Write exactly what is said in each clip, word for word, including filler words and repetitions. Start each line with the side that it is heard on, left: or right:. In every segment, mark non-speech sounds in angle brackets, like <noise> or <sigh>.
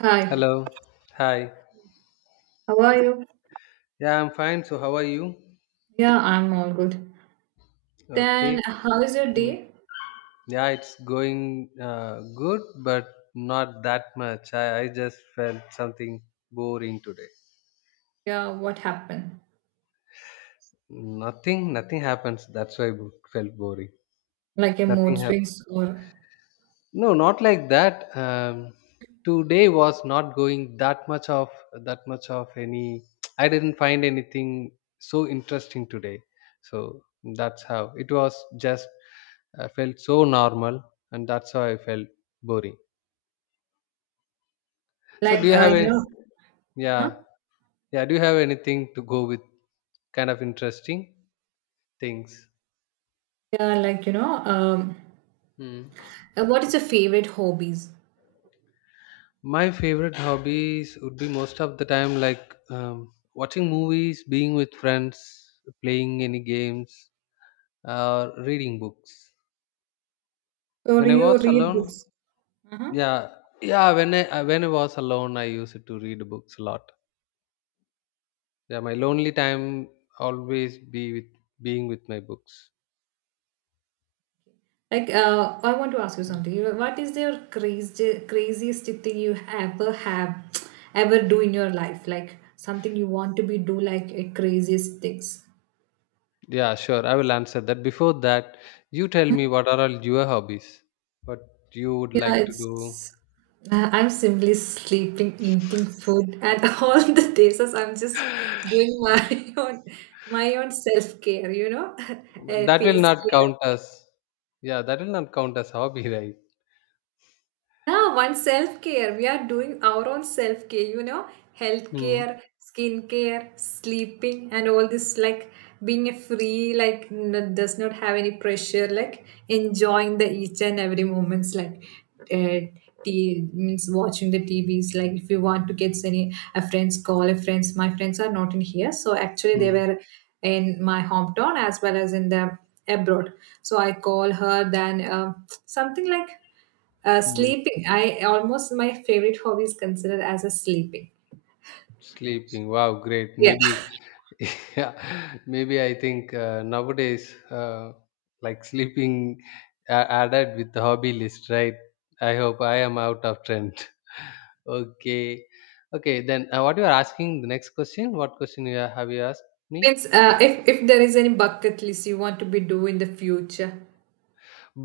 right: Hi,
left: Hello. Hi.
right: how are you?
left: Yeah, I'm fine. So, how are you?
right: Yeah, I'm all good.
left: Okay.
right: Then, how is your
left: Mm.
right: day?
left: Yeah, it's going uh, good, but not that much. I, I just felt something boring today.
right: Yeah, what happened?
left: Nothing, nothing happens. That's why I bo- felt boring.
right: Like a mood
left: Nothing happened.
right: swings or
left: No, not like that. Um, today was not going that much of that much of any. <tsk> I didn't find anything so interesting today. So that's how it was. Just I felt so normal, and that's how I felt boring. So, do
right: like
left: you
right: uh,
left: have
right: you
left: any?
right: know, uh-huh.
left: Yeah. Yeah? Do you have anything to go with kind of interesting things?
right: Yeah, like you know, um,
left: Hmm.
right: uh, what is your favorite hobbies?
left: My favorite hobbies would be most of the time like um, watching movies, being with friends, playing any games, or reading books.
right: Or
left: When
right: do
left: I was
right: you read
left: alone,
right: books? Uh-huh.
left: yeah, yeah. When I I- when I was alone, I used to read books a lot. Yeah, my lonely time always be with being with my books.
right: Like, uh, I want to ask you something. You- know, What is your crazy, craziest thing you ever have, <tsk> ever do in your life? Like something you want to be do, like a craziest things.
left: Yeah, sure. I will answer that. Before that, you tell me, what are all your hobbies? What you would
right: Yeah,
left: like to do?
right: it's. I- I'm simply sleeping, eating food, and <laughs> all the days as I'm just doing my <laughs> own my own self care. You know, <laughs>
left: But
right: uh,
left: that will
right: face
left: not
right: care.
left: count as, yeah, that will not count as hobby, <laughs> right?
right: Yeah, one self care. We are doing our own self care, you know, health
left: Hmm.
right: care, skin sleeping, and all this like being a free, like n- does not have any pressure, like enjoying the each and every moments, like uh, t- means watching the T Vs. Like if you want to get any a friend's call, a friends, my friends are not in here, so actually they
left: Hmm.
right: were in my hometown as well as in the abroad. So I call her then uh, something like uh,
left: Hmm.
right: sleeping. I almost my favorite hobby is considered as a sleeping.
left: Sleeping. Wow, great.
right: Yeah,
left: Maybe <laughs> yeah, maybe I think uh, nowadays uh, like sleeping a- added with the hobby list, right? I hope I am out of trend. <laughs> Okay. Okay, then uh, what you are asking, the next question, what question you are- have you asked me?
right: means uh, if if there is any bucket list you want to be do in the future.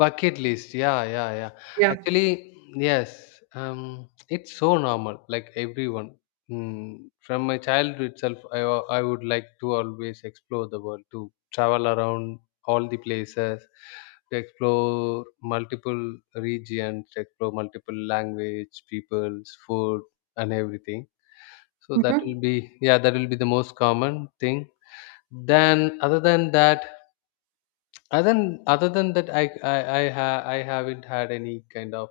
left: Bucket list. Yeah, yeah, yeah.
right: Yeah.
left: Actually, yes. Um, it's so normal, like everyone. Mm, from my childhood itself, I, wa- I would like to always explore the world, to travel around all the places, to explore multiple regions, to explore multiple language, peoples, food, and everything. So that
right: Mm-hmm.
left: will be, yeah, that will be the most common thing. Then other than that, other than other than that, I I I, ha, I haven't had any kind of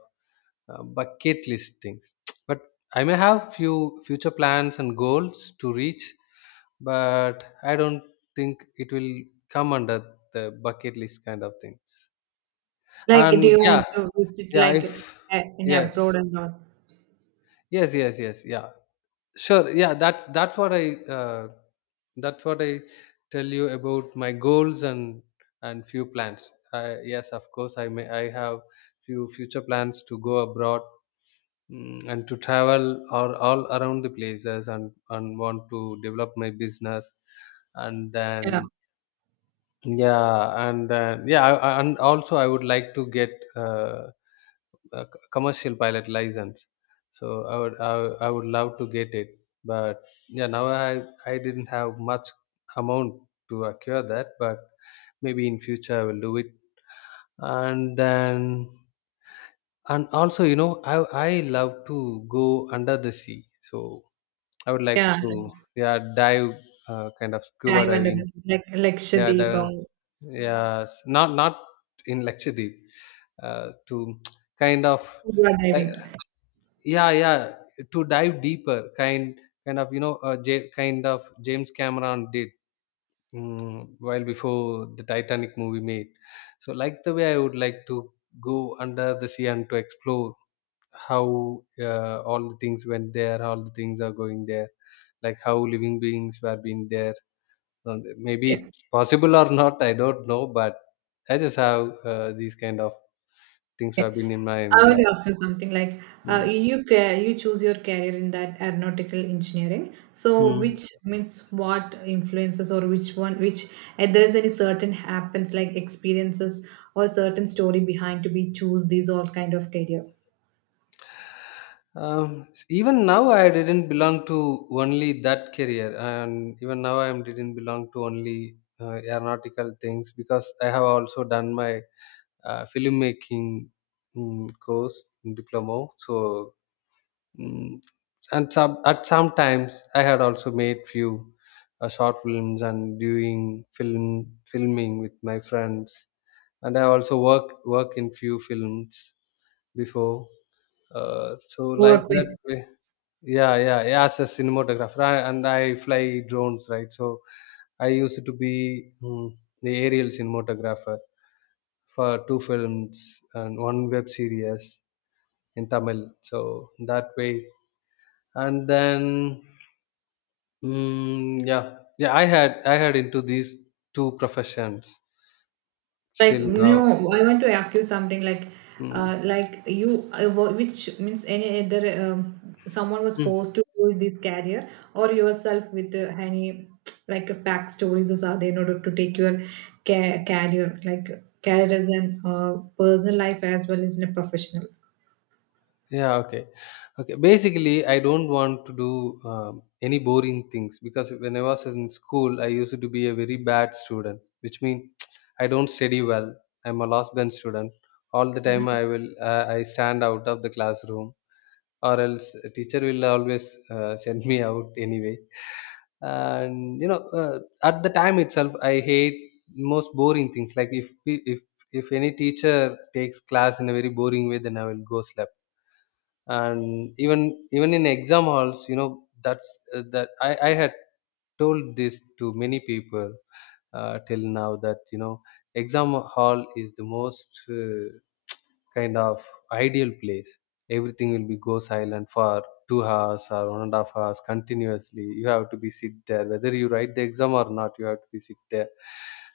left: uh, bucket list things. <tsk> But I may have few future plans and goals to reach, but I don't think it will come under the bucket list kind of things.
right: Like, do
left: And
right: you
left: yeah,
right: want to visit
left: yeah, if
right: like uh, in
left: yes,
right: abroad and all?
left: yes, yes, yes, yeah. Sure. Yeah, that's that's what I uh, that's what I tell you about my goals and and few plans. Uh, yes, of course, I may I have few future plans to go abroad, mm, and to travel all, all around the places and and want to develop my business and
right: Yeah,
left: then, yeah, and then, yeah, I, I- and also I would like to get uh, uh, c- commercial pilot license. So I would I, would- I would love to get it, but yeah, now I I didn't have much amount to acquire that, but maybe in future I will do it. And then and also, you know, I I love to go under the sea, so I would like
right: yeah.
left: to, yeah, dive, uh, kind of scuba
right: Dive under
left: diving.
right: this like like
left: Yeah,
right: Lakshadweep
left: dive,
right: or, mhm,
left: yeah, not not in Lakshadweep. Uh, to <tsk> kind of,
right: scuba diving.
left: yeah, yeah, to dive deeper, kind kind of you know, uh, J- kind of James Cameron did, mm, while before the Titanic movie made. So like the way I would like to go under the sea and to explore how, uh, all the things went there all the things are going there, like how living beings were being there. Um, maybe
right: Yeah.
left: it's possible or not, I don't know, but I just have uh, these kind of things
right: Okay,
left: have been in
right: I
left: mind, yeah.
right: would ask you something like uh,
left: Mm.
right: you ca- you choose your career in that aeronautical engineering. So
left: Mm.
right: which means what influences or which one, which, if there is any certain happens like experiences or certain story behind to be choose these all kind of career.
left: Um, even now, I didn't belong to only that career, and even now, I am didn't belong to only uh, aeronautical things because I have also done my uh, filmmaking mm, course diploma. So, mm, and some at some times, I had also made few uh, short films and doing film filming with my friends, and I also work work in few films before. Uh, so like
right: Work with.
left: that way, yeah, yeah, yeah. As a cinematographer, I, and I fly drones, right? So I used to be, mm, the aerial cinematographer for two films and one web series in Tamil. So that way, and then, mm, yeah, yeah. I had I had into these two professions.
right: Like
left: Still now,
right: no, I want to ask you something. Like,
left: mm,
right: uh, like you, uh, wha- which means any other um, someone was forced to do this career, or yourself with uh, any like uh, backstories or something in order to take your ca- career, like career as an uh, personal life as well as in a professional.
left: yeah, okay. Okay. Basically, I don't want to do um, any boring things because when I was in school, I used to be a very bad student, which means <tsk> I don't study well. I'm a last bench student. All the time, I will uh, I stand out of the classroom, or else a teacher will always uh, <laughs> send me out anyway. And you know, uh, at the time itself, I hate most boring things. Like if if if any teacher takes class in a very boring way, then I will go slap. And even even in exam halls, you know, that's, uh, that I, I had told this to many people uh, till now that, you know, exam hall is the most, uh, kind of ideal place. Everything will be go silent for two hours or one and a half hours continuously. You have to be sit there whether you write the exam or not. You have to be sit there,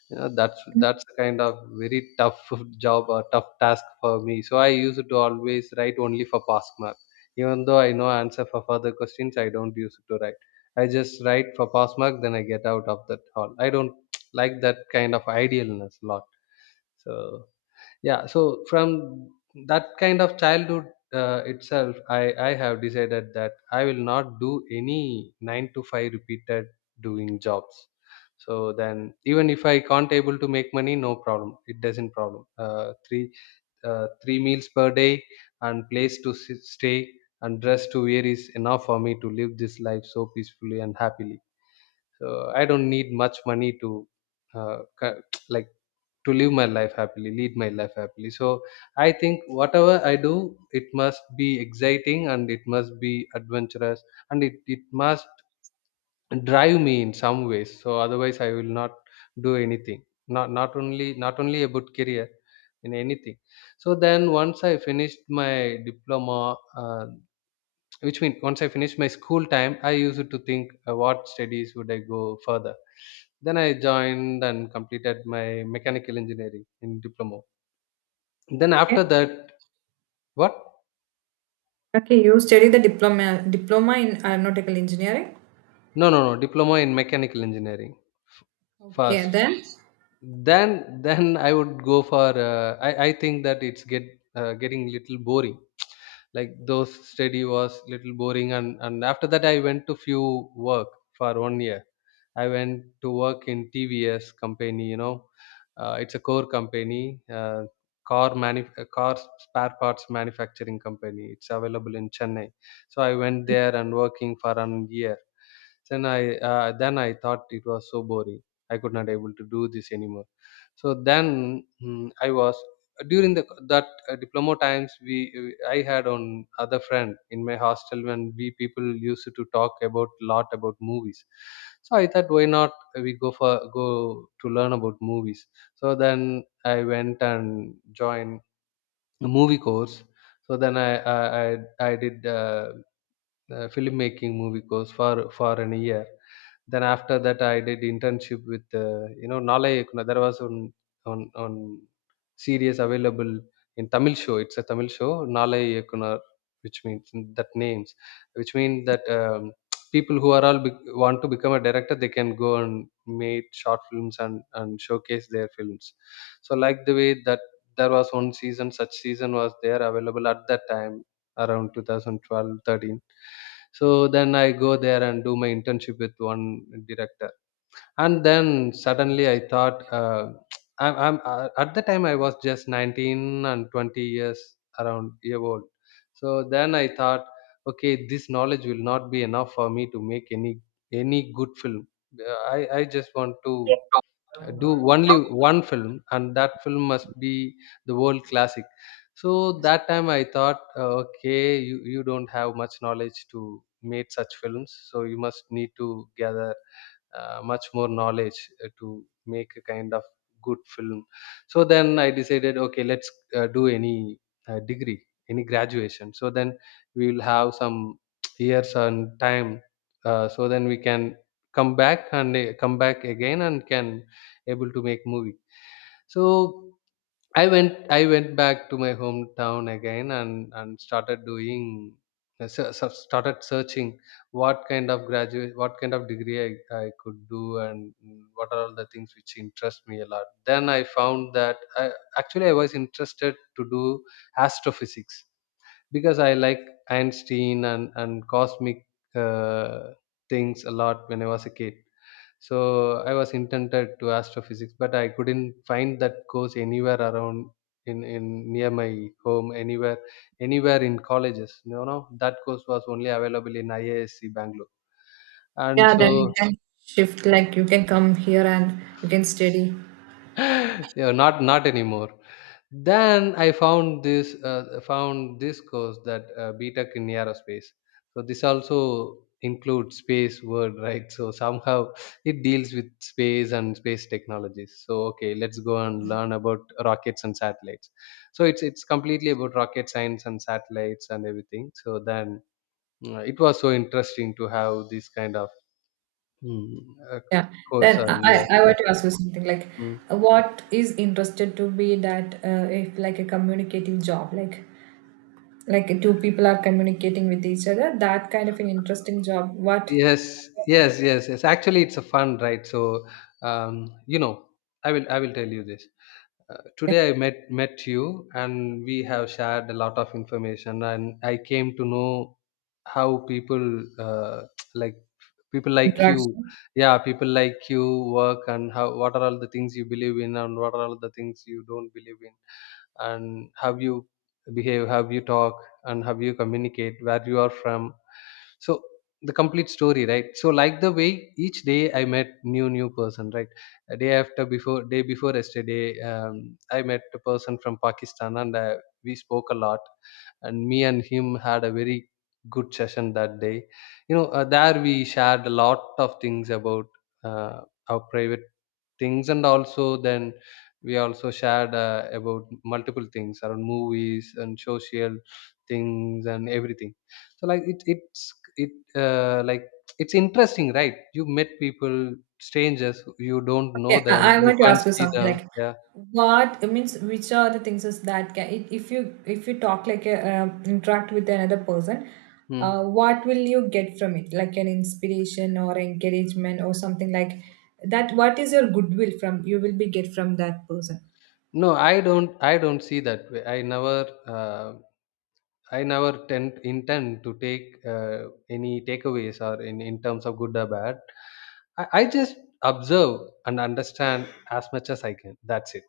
left: you know. that's that's kind of very tough <laughs> job or tough task for me. So I used to always write only for pass mark. Even though I know answer for further questions, I don't use to write. I just write for pass mark, then I get out of that hall. I don't <tsk> like that kind of idealness a lot. So yeah, so from that kind of childhood uh, itself, i i have decided that I will not do any nine to five repeated doing jobs. So then, even if I can't able to make money, no problem, it doesn't problem, uh, three uh, three meals per day and place to sit, stay and dress to wear is enough for me to live this life so peacefully and happily. So I don't need much money to uh, ca- <tsk> like to live my life happily lead my life happily. So I think whatever I do, it must be exciting and it must be adventurous, and it, it must drive me in some ways. So otherwise, I will not do anything, not not only not only about career, in anything. So then, once I finished my diploma, uh, which means once I finished my school time, I used to think uh, what studies would I go further. Then I joined and completed my mechanical engineering in diploma. Then
right: Okay.
left: after that, what?
right: Okay, you study the diploma diploma in aeronautical engineering.
left: No, no, no, diploma in mechanical engineering f-
right: Okay,
left: first.
right: then
left: Then, then I would go for. Uh, I I think that it's get uh, getting little boring, like those study was little boring, and and after that I went to few work for one year. I went to work in TVS company, you know, uh, it's a core company, uh, car manuf- uh, car spare parts manufacturing company. It's available in Chennai. So I went there and working for an year. then i uh, then I thought it was so boring. I could not able to do this anymore. So then, mm, I was during the that uh, diploma times. We uh, I had on other friend in my hostel, when we people used to talk about lot about movies. So I thought, why not we go for go to learn about movies. So then I went and joined a movie course. So then i i i, I did uh, uh, filmmaking movie course for for an year. Then after that, I did internship with uh, you know Nalai. Ekuna. There was on on on series available in Tamil show. It's a Tamil show, Nalai Yekunar, which means that names, which means that um, people who are all be- want to become a director, they can go and make short films and and showcase their films. So like the way that there was one season, such season was there available at that time around two thousand twelve, thirteen. So then I go there and do my internship with one director. And then suddenly I thought, uh, <tsk> I'm, I'm uh, at the time I was just nineteen and twenty years around year old. So then I thought, okay, this knowledge will not be enough for me to make any any good film. Uh, i i just want to uh, do only one film, and that film must be the world classic. So that time I thought, uh, okay, you, you don't have much knowledge to make such films, so you must need to gather uh, much more knowledge uh, to make a kind of good film. So then I decided, okay, let's uh, do any uh, degree, any graduation, so then we will have some <tsk> years and time, uh, so then we can come back and uh, come back again and can able to make movie. So I went I went back to my hometown again and and started doing uh, se- se- started searching what kind of graduate, what kind of degree I, I could do, and mm, what are all the things which interest me a lot. Then I found that, I, actually I was interested to do astrophysics, because I like Einstein and and cosmic uh, things a lot when I was a kid. So I was intended to astrophysics, but I couldn't find that course anywhere around, in, in near my home, anywhere anywhere in colleges. You know, that course was only available in IASc, Bangalore. And
right: yeah, then you
left: so
right: can shift. Like you can come here and you can study.
left: <laughs> yeah, not not anymore. Then I found this uh, found this course that uh, BTech in aerospace. So this also includes space word, right? So somehow it deals with space and space technologies. So okay, let's go and learn about rockets and satellites. So it's it's completely about rocket science and satellites and everything. So then uh, it was so interesting to have this kind of mm, uh,
right: Yeah.
left: course.
right: Then I,
left: And yeah,
right: I I want to
left: yeah.
right: ask you something like,
left: Mm.
right: what is interested to be that uh, if like a communicative job, like like two people are communicating with each other, that kind of an interesting job. What
left: Yes, yes, yes, yes. Actually, it's a fun, right? So, um, you know, I will, I will tell you this. Uh, today, I met met you, and we have shared a lot of information, and I came to know how people, uh, <tsk> like people like you,
right: interaction?
left: yeah, people like you work, and how, what are all the things you believe in, and what are all the things you don't believe in, and how you behave, how you talk, and how you communicate, where you are from. So the complete story, right? So like the way, each day I met new new person, right? A day after, before, day before yesterday, um, I met a person from Pakistan, and uh, we spoke a lot, and me and him had a very good session that day. You know uh, there we shared a lot of things about uh, our private things, and also then we also shared uh, about multiple things around movies and social things and everything. So like it it's it uh, like it's interesting, right? You met people, strangers, you don't know
right: Okay,
left: them,
right: I, I
left: you
right: want to
left: can't
right: ask you
left: see
right: something
left: them.
right: like
left: Yeah.
right: what it means which are the things is that can if if you if you talk like a, uh, interact with another person uh,
left: Hmm.
right: what will you get from it like an inspiration or encouragement or something like that, what is your goodwill from you will be get from that person?
left: No, I don't. I don't see that way. I never. Uh, I never tend, intend to take uh, any takeaways or, in, in terms of good or bad. I, I just observe and understand as much as I can. That's it.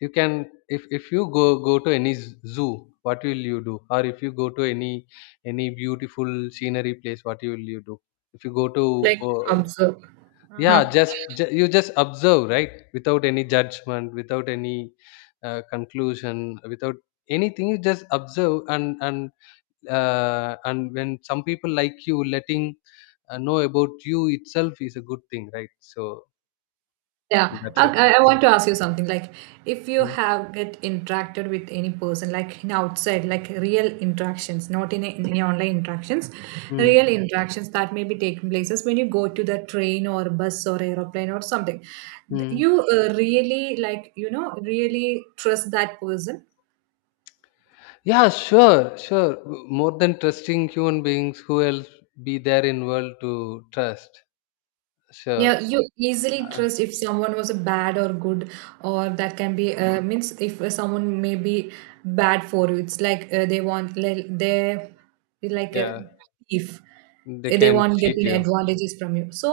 left: You can if, if you go go to any z- zoo, what will you do? Or if you go to any any beautiful scenery place, what will you do? If you go to
right: Like,
left: uh,
right: observe.
left: yeah, just ju- you just observe, right, without any judgment, without any uh, conclusion, without anything. You just observe, and and uh, and when some people like you letting uh, know about you itself is a good thing, right? So
right: Yeah,
left: that's
right: I,
left: it.
right: I I
left: Mm.
right: want to ask you something. Like, if you
left: Mm.
right: have get interacted with any person, like in outside, like real interactions, not in, a, in any online interactions,
left: Mm.
right: real interactions that may be taking places when you go to the train or bus or aeroplane or something,
left: Mm.
right: you uh, really like you know really trust that person.
left: Yeah, sure, sure. More than trusting human beings, who else be there in world to trust? Sure.
right: Yeah, you easily
left: Uh,
right: trust if someone was a bad or good, or that can be uh, means if uh, someone may be bad for you. It's like uh, they want li- they like a
left: yeah,
right: thief.
left: they
right: Uh, They
left: can
right: want
left: cheat
right: getting
left: you.
right: advantages from you. So,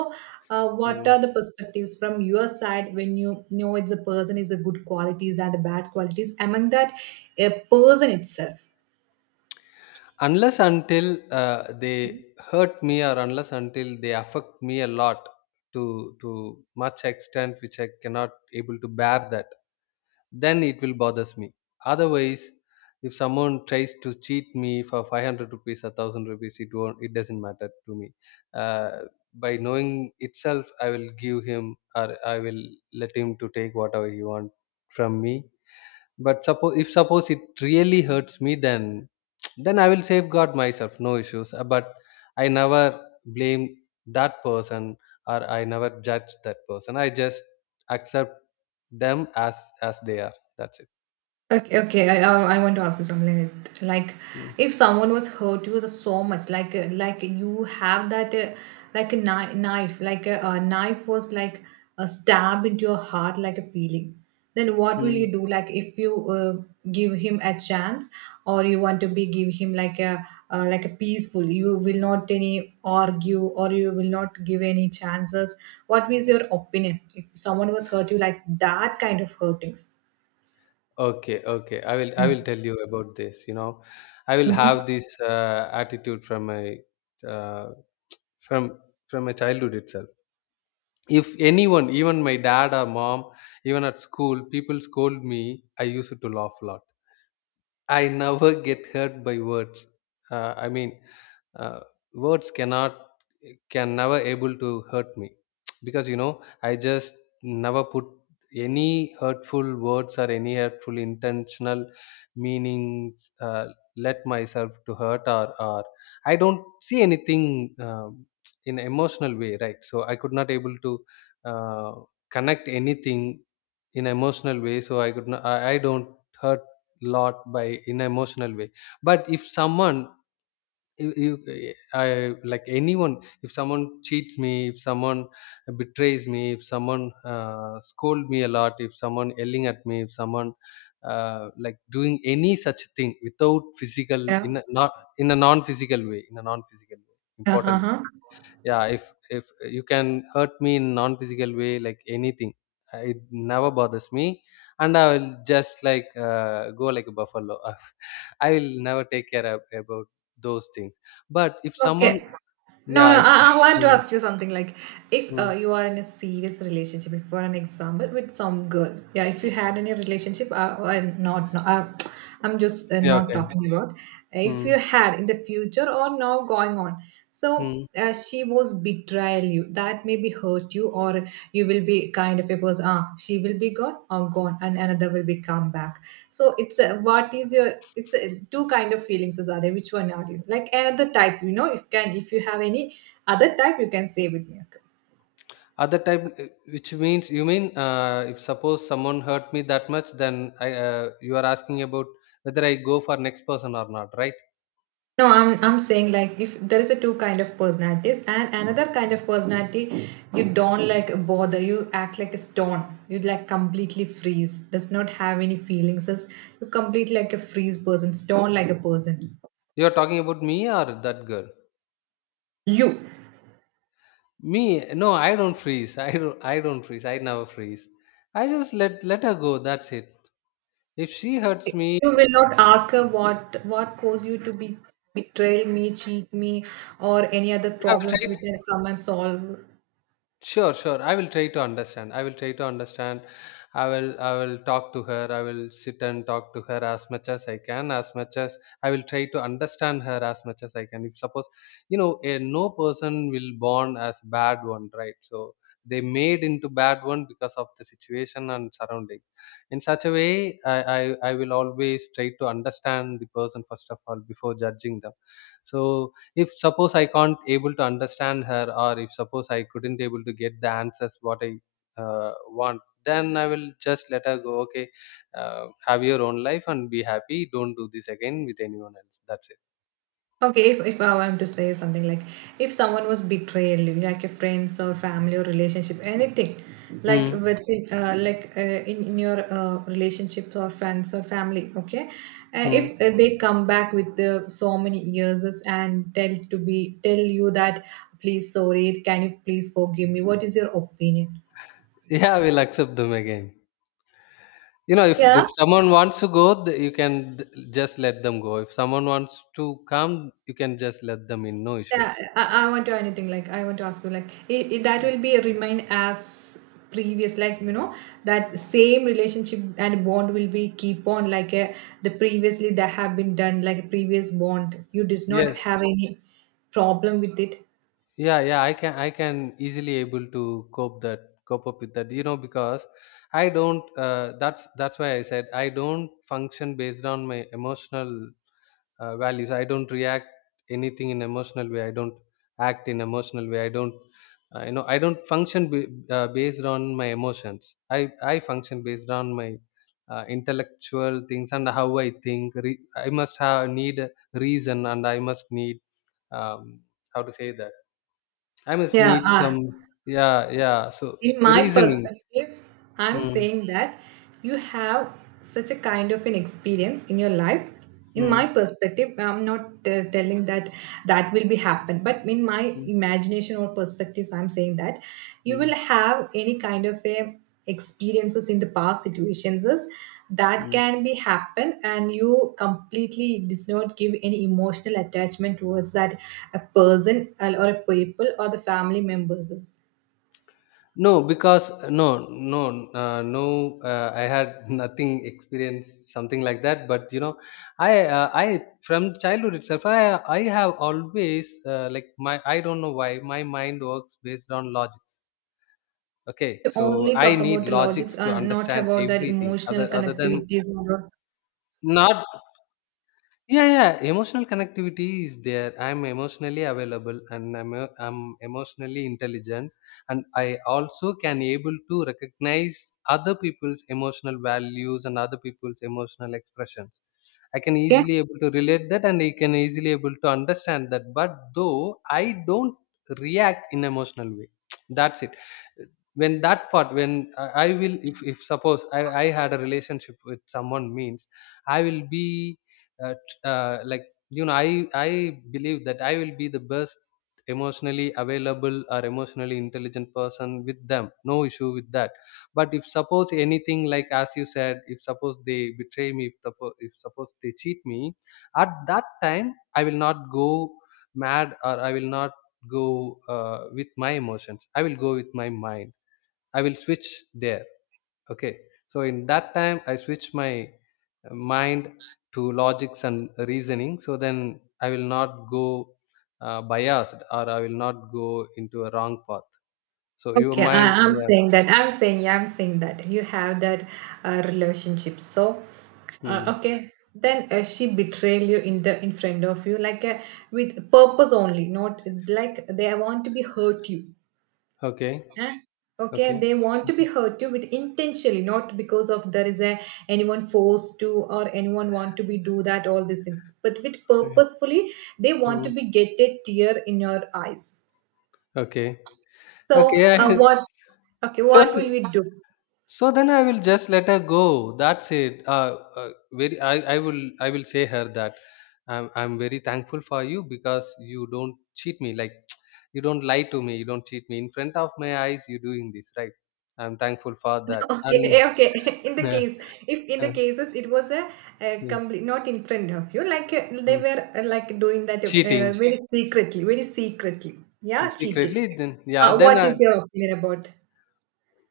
right: uh, what
left: Mm.
right: are the perspectives from your side when you know it's a person is a good qualities and the bad qualities among that a person itself?
left: Unless until uh, they hurt me, or unless until they affect me a lot, to to much extent which I cannot able to bear that, then it will bothers me. Otherwise, if someone tries to cheat me for five hundred rupees or one thousand rupees, it won't it doesn't matter to me, uh, by knowing itself, I will give him, or I will let him to take whatever he want from me. But suppose if suppose it really hurts me, then then I will safeguard myself, no issues. Uh, But I never blame that person, or I never judge that person. I just accept them as as they are. That's it.
right: Okay, okay. I, I I want to ask you something like, like,
left: Mm.
right: if someone was hurt you so much, like uh, like you have that uh, like a kni- knife, like a, a knife was like a stab into your heart, like a feeling. Then what will you
left: Mm.
right: do? Like if you uh, give him a chance, or you want to be give him like a uh, like a peaceful. You will not any argue, or you will not give any chances. What is your opinion if someone was hurt you like that kind of hurtings?
left: Okay, okay. I will I will tell you about this. You know, I will
right: Mm-hmm.
left: have this uh, attitude from my uh, from from my childhood itself. If anyone, even my dad or mom, even at school people scold me, I used to laugh a lot. I never get hurt by words. Uh, I mean, uh, words cannot can never able to hurt me, <tsk> because you know I just never put any hurtful words or any hurtful intentional meanings, uh, let myself to hurt or or I don't see anything, um <tsk> in emotional way, right? So I could not able to uh, connect anything in emotional way. So I could not. I, I don't hurt lot by, in an emotional way. But if someone, you, you I like anyone, if someone cheats me, if someone betrays me, if someone uh, scold me a lot, if someone yelling at me, if someone uh, like doing any such thing without physical,
right: Yeah.
left: in a not, in a non physical way, in a non physical way
right: Yeah,
left: important.
right: uh-huh.
left: Yeah, if if you can hurt me in non physical way, like anything, uh, it never bothers me, and I will just like uh, go like a buffalo. <laughs> I will never take care of, about those things. But if someone,
right: Okay. No,
left: yeah,
right: no,
left: if so-
right: I, I want to
left: mm,
right: ask you something like if
left: mm,
right: uh, you are in a serious relationship, if for an example, with some girl, yeah, if you had any relationship, uh, I'm not, no, uh, I'm just uh,
left: yeah,
right: not
left: okay.
right: talking about if you
left: Mm,
right: had in the future or now going on. So,
left: mm.
right: uh, she was betrayal you that maybe hurt you, or you will be kind of a person, ah she will be gone, or gone and another will be come back, so it's a, what is your, it's a, two kind of feelings is are there, which one are you like another type, you know if can if you have any other type you can say with me, okay?
left: Other type, uh, which means you mean, uh, if suppose someone hurt me that much, then I, uh, you are asking about whether I go for next person or not, right?
right: No, I'm I'm saying like if there is a two kind of personalities and another kind of personality, you don't like bother, you act like a stone, you like completely freeze, does not have any feelings, is you complete like a freeze person, stone like a person.
left: You are talking about me or that girl?
right: you
left: Me? No, I don't freeze. I don't. I don't freeze. I never freeze. I just let let her go. That's it. If she hurts
right: you
left: me,
right: will not ask her what what caused you to be betray me, cheat me, or any other
left: I will
right: problems which
left: try.
right: can come and solve?
left: Sure, sure. I will try to understand. I will try to understand. I will I will talk to her. I will sit and talk to her as much as I can, as much as I will try to understand her as much as I can. If suppose, you know, a no person will born as bad one, right? So they made into bad one because of the situation and surrounding. In such a way, I, I, I will always try to understand the person first of all before judging them. So if suppose I can't able to understand her, or if suppose I couldn't able to get the answers what I uh, want, then I will just let her go. Okay, uh, have your own life and be happy, don't do this again with anyone else. That's it.
right: Okay, if, if I want to say something like if someone was betrayed, like a friends or family or relationship, anything, like
left: Mm.
right: with uh, like uh, in in your uh, relationships or friends or family, okay, uh,
left: Mm.
right: if uh, they come back with uh, so many years and tell to be tell you that please sorry, can you please forgive me? What is your opinion?
left: <laughs> Yeah, we'll accept them again. You know if
right: Yeah.
left: if someone wants to go, th- you can, th- just let them go. If someone wants to come, you can just let them in, no
right: Yeah,
left: issues.
right: I, I want to anything like I want to ask you like it, it, that will be remain as previous, like you know that same relationship and bond will be keep on, like uh, the previously that have been done, like a previous bond you does not
left: Yes.
right: have any problem with it.
left: Yeah, yeah, i can i can easily able to cope that cope up with that. You know because I don't, uh, that's that's why I said I don't function based on my emotional uh, values. I don't react anything in emotional way. I don't act in emotional way. I don't, uh, you know I don't function, b- uh, based on my emotions. I i function based on my uh, intellectual things and how I think. Re- I must have need a reason, and I must need, um, how to say that, I must
right: Yeah,
left: need
right: uh,
left: some, yeah, yeah. So
right: in my
left: reasoning.
right: perspective, I'm
left: Mm.
right: saying that you have such a kind of an experience in your life. In my
left: Mm.
right: perspective, I'm not uh, telling that that will be happen, but in my
left: Mm.
right: imagination or perspectives, I'm saying that you will
left: Mm.
right: have any kind of a experiences in the past situations is that
left: Mm.
right: can be happen, and you completely does not give any emotional attachment towards that a person, or or a people, or the family members.
left: No, because no, no, uh, no. Uh, I had <laughs> nothing experience something like that. But you know, I, uh, I from childhood itself, I, I have always uh, like my. I don't know why my mind works based on logics. Okay,
right: To
left: so
right: only
left: I
right: talk
left: need
right: about the logics
left: logics to
right: and not
left: understand
right: about that
left: everything.
right: emotional
left: Other, other than
right: connectivities or.
left: not. Yeah, yeah. Emotional connectivity is there. I'm emotionally available, and I'm e- I'm emotionally intelligent, and I also can able to recognize other people's emotional values and other people's emotional expressions. I can
right: Okay,
left: easily able to relate that, and I can easily able to understand that. But though I don't react in emotional way, <tsk> that's it. When that part, when I I will, if, if suppose I, I had a relationship with someone means, I will be uh, t- uh, like, you know, I, I believe that I will be the best emotionally available or emotionally intelligent person with them. No issue with that. But if suppose anything, like as you said, if suppose they betray me, if, suppo- if suppose they cheat me, at that time, I will not go mad, or I will not go uh, with my emotions. I will go with my mind. I will switch there. Okay. So in that time, I switch my uh, mind to logics and reasoning, so then I will not go uh, biased, or I will not go into a wrong path. So your
right: okay.
left: mind,
right: I, i'm
left: yeah.
right: saying that i'm saying yeah, I'm saying that you have that uh, relationship, so uh,
left: Hmm.
right: okay, then uh, she betrayed you in the in front of you, like uh, with purpose only, not like they want to be hurt you.
left: Okay.
right: Eh? Okay,
left: Okay.
right: they want to be hurt you with intentionally, not because of there is a anyone forced to or anyone want to be do that all these things, but with
left: Okay.
right: purposefully they want to
left: Hmm.
right: be get a tear in your eyes.
left: Okay.
right: So
left: Okay.
right: uh,
left: I,
right: what? Okay,
left: <laughs> so
right: what will we do?
left: so then I will just let her go. That's it. Uh, uh, very. I, I will I will say her that I'm I'm very thankful for you, because you don't cheat me. Like <tsk> you don't lie to me. You don't cheat me in front of my eyes. You're doing this, right. I'm thankful for that.
right: <laughs> Okay,
left: And
right: eh, okay. <laughs> In the
left: <laughs> uh,
right: case, if in the
left: uh,
right: cases it was a, a,
left: uh,
right: complete not in front of you, like uh, they
left: mm,
right: were uh, like doing that uh,
left: cheating
right: very secretly, very secretly. Yeah, cheating.
left: secretly. Then yeah.
right: Uh,
left: Then
right: what
left: I,
right: is your opinion about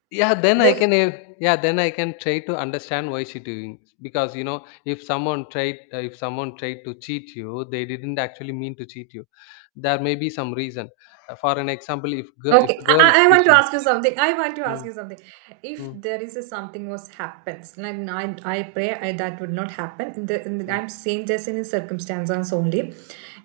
left: yeah, then I
right: then?
left: can uh, yeah, then I can try to understand why she doing, because you know if someone tried uh, if someone tried to cheat you, they didn't actually mean to cheat you. There may be some reason. Uh, for an example, if girl if
right: Okay,
left: a girl
right: I, I I want
left: cheats,
right: to
left: you-.
right: ask you something. I want to ask
left: Mm.
right: you something. If
left: Mm.
right: there is a something was happens, and I, I pray I, that would not happen. In the, in the-
left: Mm.
right: I'm saying just in circumstances only.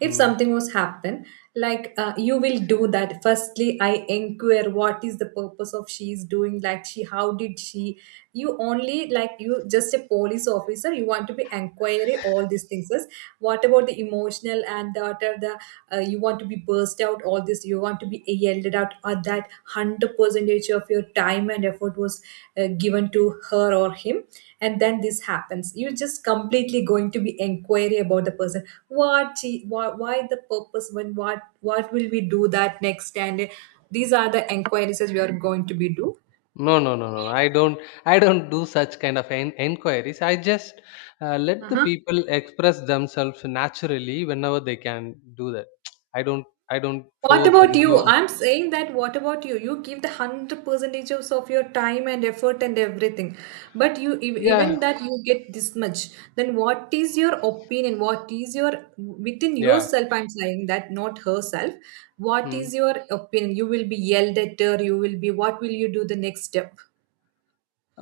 right: If
left: Mm.
right: something was happen, like uh, you will do that. Firstly, I inquire what is the purpose of she is doing. Like she, how did she? You only like you just a police officer. You want to be inquiry all these things. First, what about the emotional and the, uh, you want to be burst out all this, you want to be yelled out, or that one hundred percentage of your time and effort was uh, given to her or him, and then this happens, you're just completely going to be inquiry about the person, what she, why, why the purpose, when, what what will we do that next, and uh, these are the inquiries that we are going to be do.
left: No, no, no, no, no. I don't, I don't do such kind of en- enquiries. I just uh, let the
right: Uh-huh.
left: people express themselves naturally whenever they can do that. <tsk> I don't, I don't
right: What
left: force
right: about
left: and
right: you?
left: go.
right: I'm saying that what about you? You give the hundred percentages of of your time and effort and everything, but you ev-
left: Yeah,
right: even that you get this much. Then what is your opinion? What is your within
left: yeah.
right: yourself? I'm saying that not herself. What
left: Hmm.
right: is your opinion? You will be yelled at her. You will be. What will you do the next step?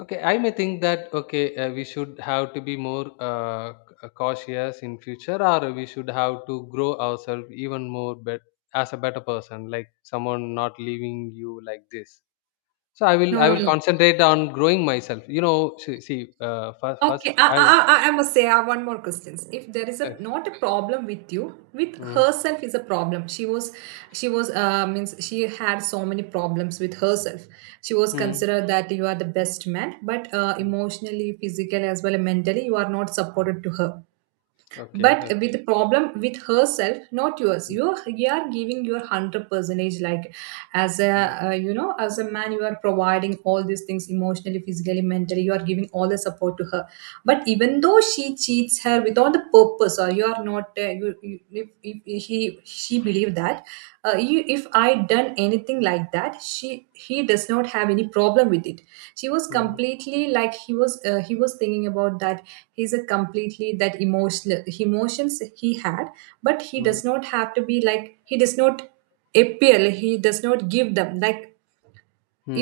left: Okay, I may think that, okay, uh, we should have to be more uh, c- cautious in future, or we should have to grow ourselves even more, but as a better person, like someone not leaving you like this. So I will
right: No,
left: I
right: no,
left: will
right: no.
left: concentrate on growing myself. You know, see, see uh, first first
right: Okay, I,
left: I will.
right: I, I I must say, I have one more question. If there is a
left: Uh,
right: not a problem with you, with
left: mm.
right: herself is a problem. She was, she was, uh, means she had so many problems with herself. She was
left: Mm.
right: considered that you are the best man, but uh,
left: Mm.
right: emotionally, physically, as well as mentally, you are not supported to her,
left: Okay,
right: but with
left: okay.
right: the problem with herself not yours,
left: Mm.
right: you you are giving your one hundred percentage, like as a
left: Mm.
right: uh, you know as a man, you are providing all these things emotionally, physically, mentally, you are giving all the support to her, but even though she cheats her without the purpose, or you are not uh, you, you if, if, if he she believe that uh, you, if I done anything like that, she he does not have any problem with it. She was
left: Mm.
right: completely like he was uh, he was thinking about that. He's a completely that emotional emotions he had, but he
left: Mm.
right: does not have to be like he does not appeal, he does not give them, like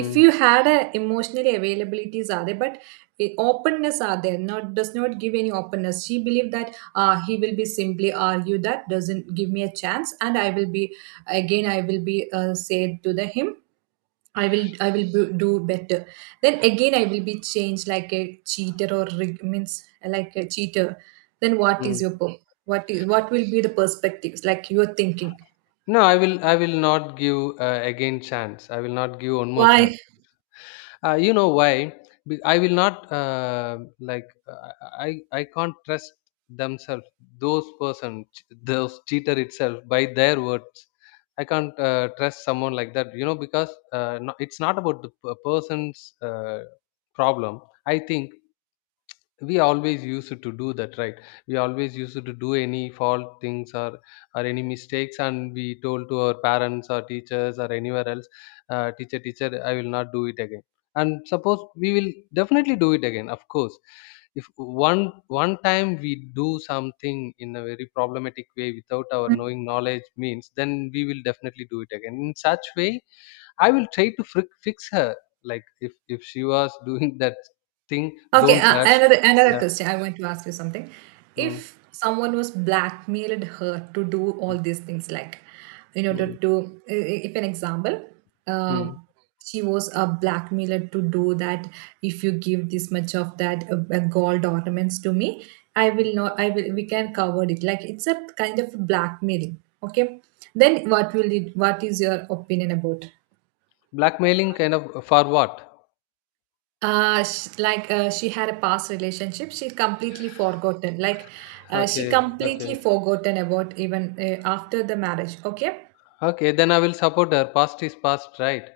right: if you had a emotionally availabilities are there, but eh, openness are there not, does not give any openness. She believed that uh, he will be simply argue, that doesn't give me a chance, and I will be, again I will be uh, said to the him. I will I will b- do better. Then again I will be changed like a cheater, or rig- means like a cheater. Then what is
left: Mm.
right: your pur- what is what will be the perspectives like you're thinking?
left: No, I will I will not give uh, again chance. I will not give one more chance.
right: Why?
left: Uh, you know why? Be- I will not uh, like uh, I I can't trust themselves. Those person, ch- those cheater itself by their words. I can't uh, trust someone like that. You know because uh, no, it's not about the p- person's uh, problem. I think we always used to do that, right? We always used to do any fault things, or or any mistakes, and we told to our parents or teachers or anywhere else, uh, teacher, teacher, I will not do it again. And suppose we will definitely do it again, of course. If one one time we do something in a very problematic way without our knowing knowledge means, then we will definitely do it again in such way. I will try to fric- fix her, like if if she was <laughs> doing that thing.
right: Okay,
left: Don't
right: uh,
left: rush.
right: another another question. I want to ask you something. If
left: Mm.
right: someone was blackmailed her to do
left: Mm.
right: all these things, like in order
left: Mm.
right: to, i- i- if an example, uh,
left: Mm.
right: she was a blackmailer to do that. If you give this much of that uh, uh, gold ornaments to me, I will not. I will. We can cover it. Like it's a kind of blackmailing. Okay. Then what will it? What is your opinion about?
left: Blackmailing kind of, uh, for what?
right: Uh sh- like uh, she had a past relationship, she completely forgotten, like uh, she
left: Okay,
right: completely
left: okay,
right: forgotten about, even uh, after the marriage, okay.
left: okay. Then I will support her. Past is past, right?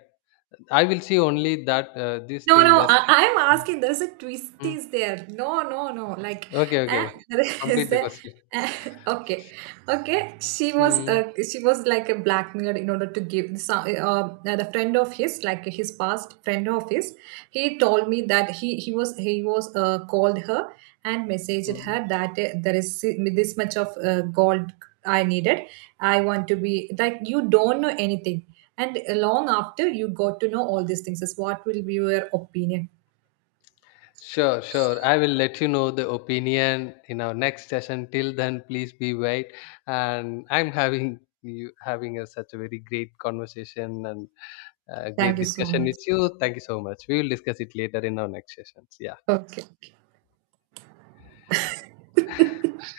left: I will see only that uh, this
right: No,
left: thing
right: no,
left: that.
right: I, I'm asking. There's a twist
left: Mm,
right: is there. No, no, no. Like,
left: okay,
right: eh,
left: okay.
right: <laughs> there
left: Complete
right: is
left: the
right: a,
left: question.
right: eh, okay, okay. She was,
left: Mm.
right: uh, she was like a blackmailer in order to give some so- uh, uh, the friend of his, like his past friend of his. He told me that he he was he was uh, called her and messaged
left: Mm.
right: her that uh, there is si, this much of uh, gold I needed. I want to be like you don't know anything. And long after you got to know all these things, is what will be your opinion?
left: Sure, sure. I will let you know the opinion in our next session. Till then, please be wait. And I'm having you having a, such a very great conversation and a
right: Thank
left: great
right: you so
left: discussion
right: much.
left: with you. Thank you so much. We will discuss it later in our next sessions. Yeah.
right: Okay.